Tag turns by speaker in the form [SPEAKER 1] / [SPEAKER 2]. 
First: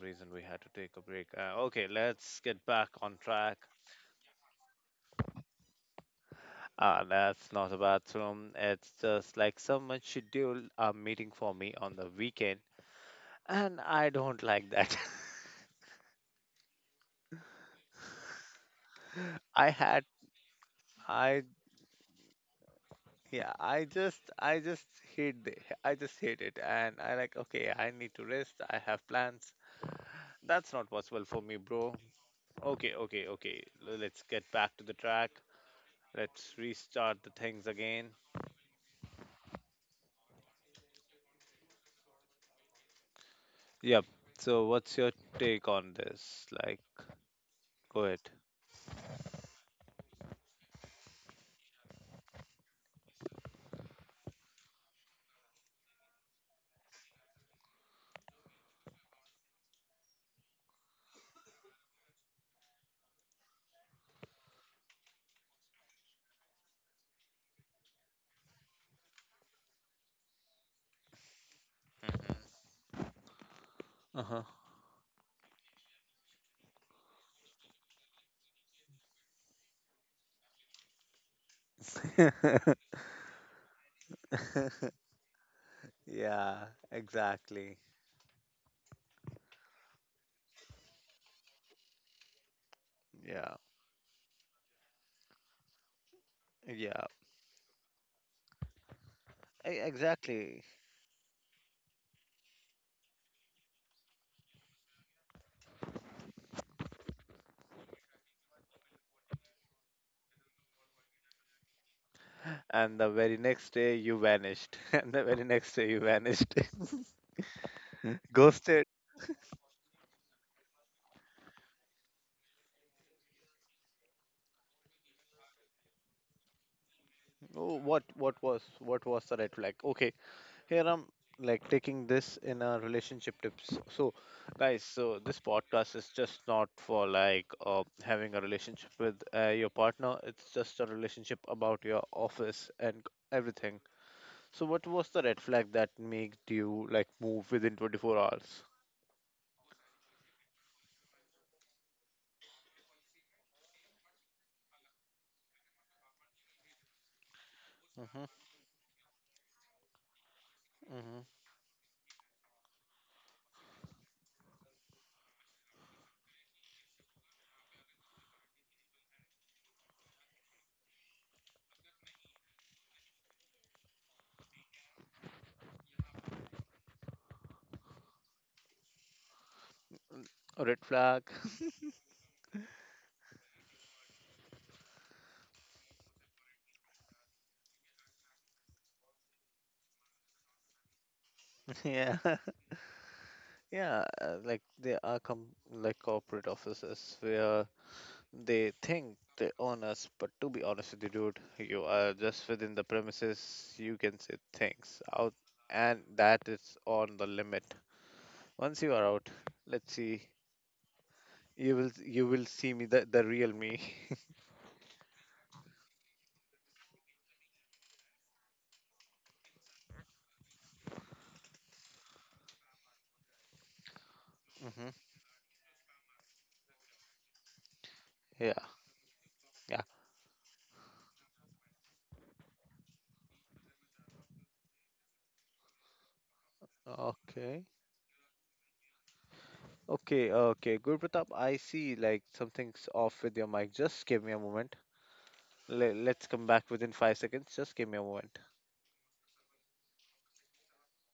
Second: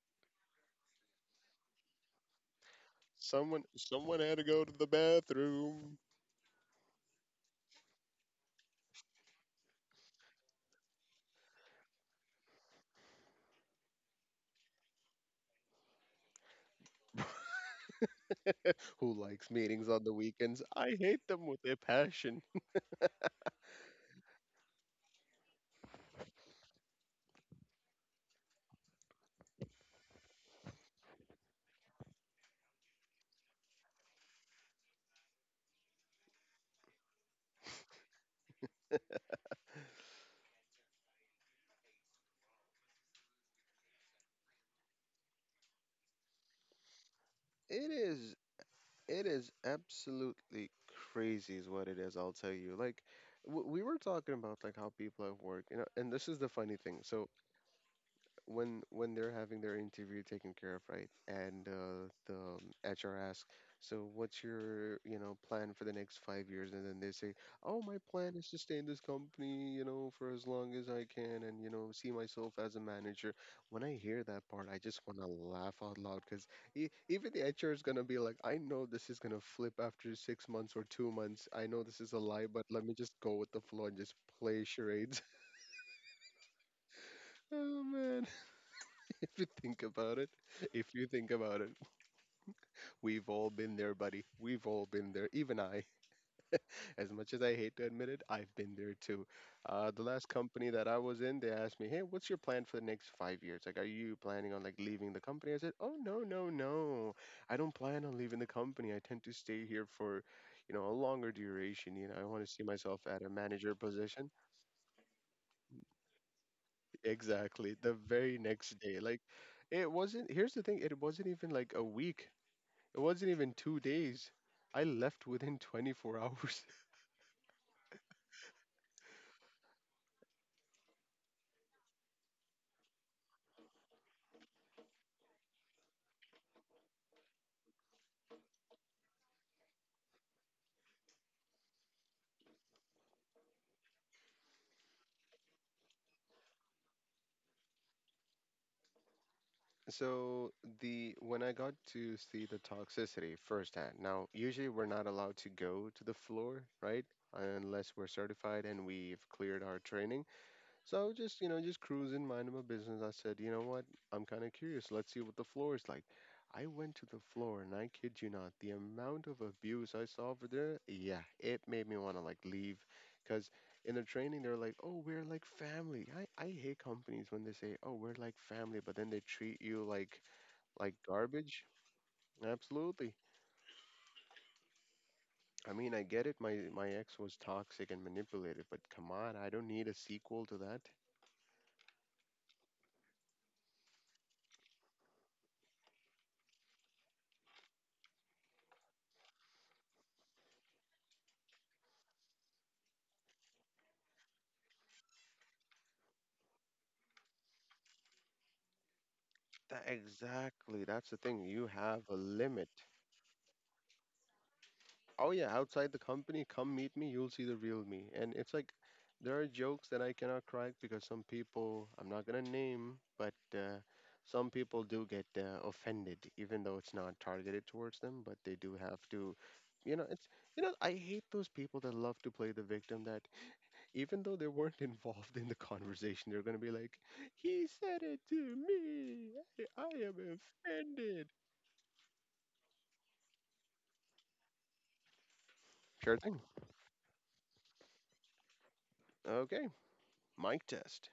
[SPEAKER 1] reason, we had to take a break. Okay, let's get back on track.
[SPEAKER 2] Someone had to go to the bathroom.
[SPEAKER 1] That's not a bathroom. It's just like someone scheduled a meeting for me on the weekend, and I don't like that.
[SPEAKER 2] Who likes
[SPEAKER 1] I
[SPEAKER 2] meetings on
[SPEAKER 1] had,
[SPEAKER 2] the weekends? I hate
[SPEAKER 1] I
[SPEAKER 2] them with a passion.
[SPEAKER 1] yeah, I just hate the, I just hate it, and I like, okay, I need to rest. I have plans. That's not possible for me, bro. Okay, okay, okay. Let's get back to the track. Let's restart the things again. Yep. So what's your take on this? Like,
[SPEAKER 2] It
[SPEAKER 1] go ahead.
[SPEAKER 2] is it is absolutely crazy is what it is, I'll tell you. Like we were talking about like how people at work, you know, and this is the funny thing. So when they're having their interview taken care of, right? And the HR asks, "So what's your, you know, plan for the next 5 years?" And then they say, "Oh, my plan is to stay in this company, you know, for as long as I can, and you know, see myself as a manager." When I hear
[SPEAKER 1] Uh-huh.
[SPEAKER 2] that part, I just want to laugh out loud because even the HR is gonna be like, "I know this is gonna flip after 6 months or 2 months. I know this is a lie, but let me just go with the flow and just play charades."
[SPEAKER 1] yeah, exactly.
[SPEAKER 2] Oh man. You think about it, if you think about it, we've all
[SPEAKER 1] Yeah.
[SPEAKER 2] been there, buddy. We've all been there. Even I,
[SPEAKER 1] Yeah.
[SPEAKER 2] as much as I hate to admit it, I've been there too. The last
[SPEAKER 1] Exactly.
[SPEAKER 2] company that I was in, they asked me, "Hey, what's your plan for the next 5 years? Like, are you planning on like leaving the company?" I said, "Oh no, no, no. I don't plan on leaving the company. I tend to stay here for, you know, a longer duration. You know, I want to see
[SPEAKER 1] And
[SPEAKER 2] myself
[SPEAKER 1] the
[SPEAKER 2] at a
[SPEAKER 1] very next
[SPEAKER 2] manager
[SPEAKER 1] day you
[SPEAKER 2] position."
[SPEAKER 1] vanished. And the very next day you vanished.
[SPEAKER 2] Exactly. The very next
[SPEAKER 1] Ghosted.
[SPEAKER 2] day, like. It wasn't, Here's the thing, it wasn't even like a week. It wasn't even 2 days. I left within 24 hours.
[SPEAKER 1] Oh, what was what was the red flag? Okay. Here I'm like taking this in a relationship tips. So, guys, so this podcast is just not for like having a relationship with your partner. It's just a relationship about your office and everything. So, what was the red flag that made you like move within 24 hours?
[SPEAKER 2] So the When I got to see the toxicity firsthand. Now, usually we're not allowed to go to the floor, right? Unless we're
[SPEAKER 1] Mm-hmm,
[SPEAKER 2] certified and we've cleared our training. So
[SPEAKER 1] mm-hmm.
[SPEAKER 2] just, you know, just cruising, minding my business. I said, you know what? I'm kind of curious. Let's see what the floor is like. I went to the floor and I kid you not, the amount of abuse I saw over there, yeah, it made me want to like leave. Because in the training, they're like, oh, we're like family. I hate companies when they say, oh, we're like family, but then they treat you
[SPEAKER 1] A red
[SPEAKER 2] like
[SPEAKER 1] flag.
[SPEAKER 2] garbage. Absolutely. I mean, I get it. My ex was toxic and manipulative, but come on, I don't need a sequel to that.
[SPEAKER 1] yeah, yeah. Like there are like corporate offices where they think they own us, but to be honest with you, dude, you are just within the premises. You can say things out, and that is on the limit. Once you are out,
[SPEAKER 2] Tha-
[SPEAKER 1] let's see.
[SPEAKER 2] exactly. That's the thing. You
[SPEAKER 1] You will
[SPEAKER 2] have a
[SPEAKER 1] you will
[SPEAKER 2] limit.
[SPEAKER 1] see me the real me.
[SPEAKER 2] Oh yeah, outside the company, come meet me. You'll see the real me. And it's like there are jokes that I cannot crack because some people I'm not gonna name, but some people
[SPEAKER 1] hmm.
[SPEAKER 2] do get offended, even though it's not targeted towards them. But
[SPEAKER 1] Yeah,
[SPEAKER 2] they do have to.
[SPEAKER 1] yeah.
[SPEAKER 2] You know, it's you know, I hate those people that love to play the victim. That even though they weren't involved in the conversation, they're gonna be like,
[SPEAKER 1] Okay.
[SPEAKER 2] "He said it to me. I am
[SPEAKER 1] Okay, okay, Guru Pratap,
[SPEAKER 2] offended."
[SPEAKER 1] I see like something's off with your mic. Just give me a moment.
[SPEAKER 2] Sure
[SPEAKER 1] Let's
[SPEAKER 2] thing.
[SPEAKER 1] come back within 5 seconds. Just give me a moment.
[SPEAKER 2] Okay, mic test.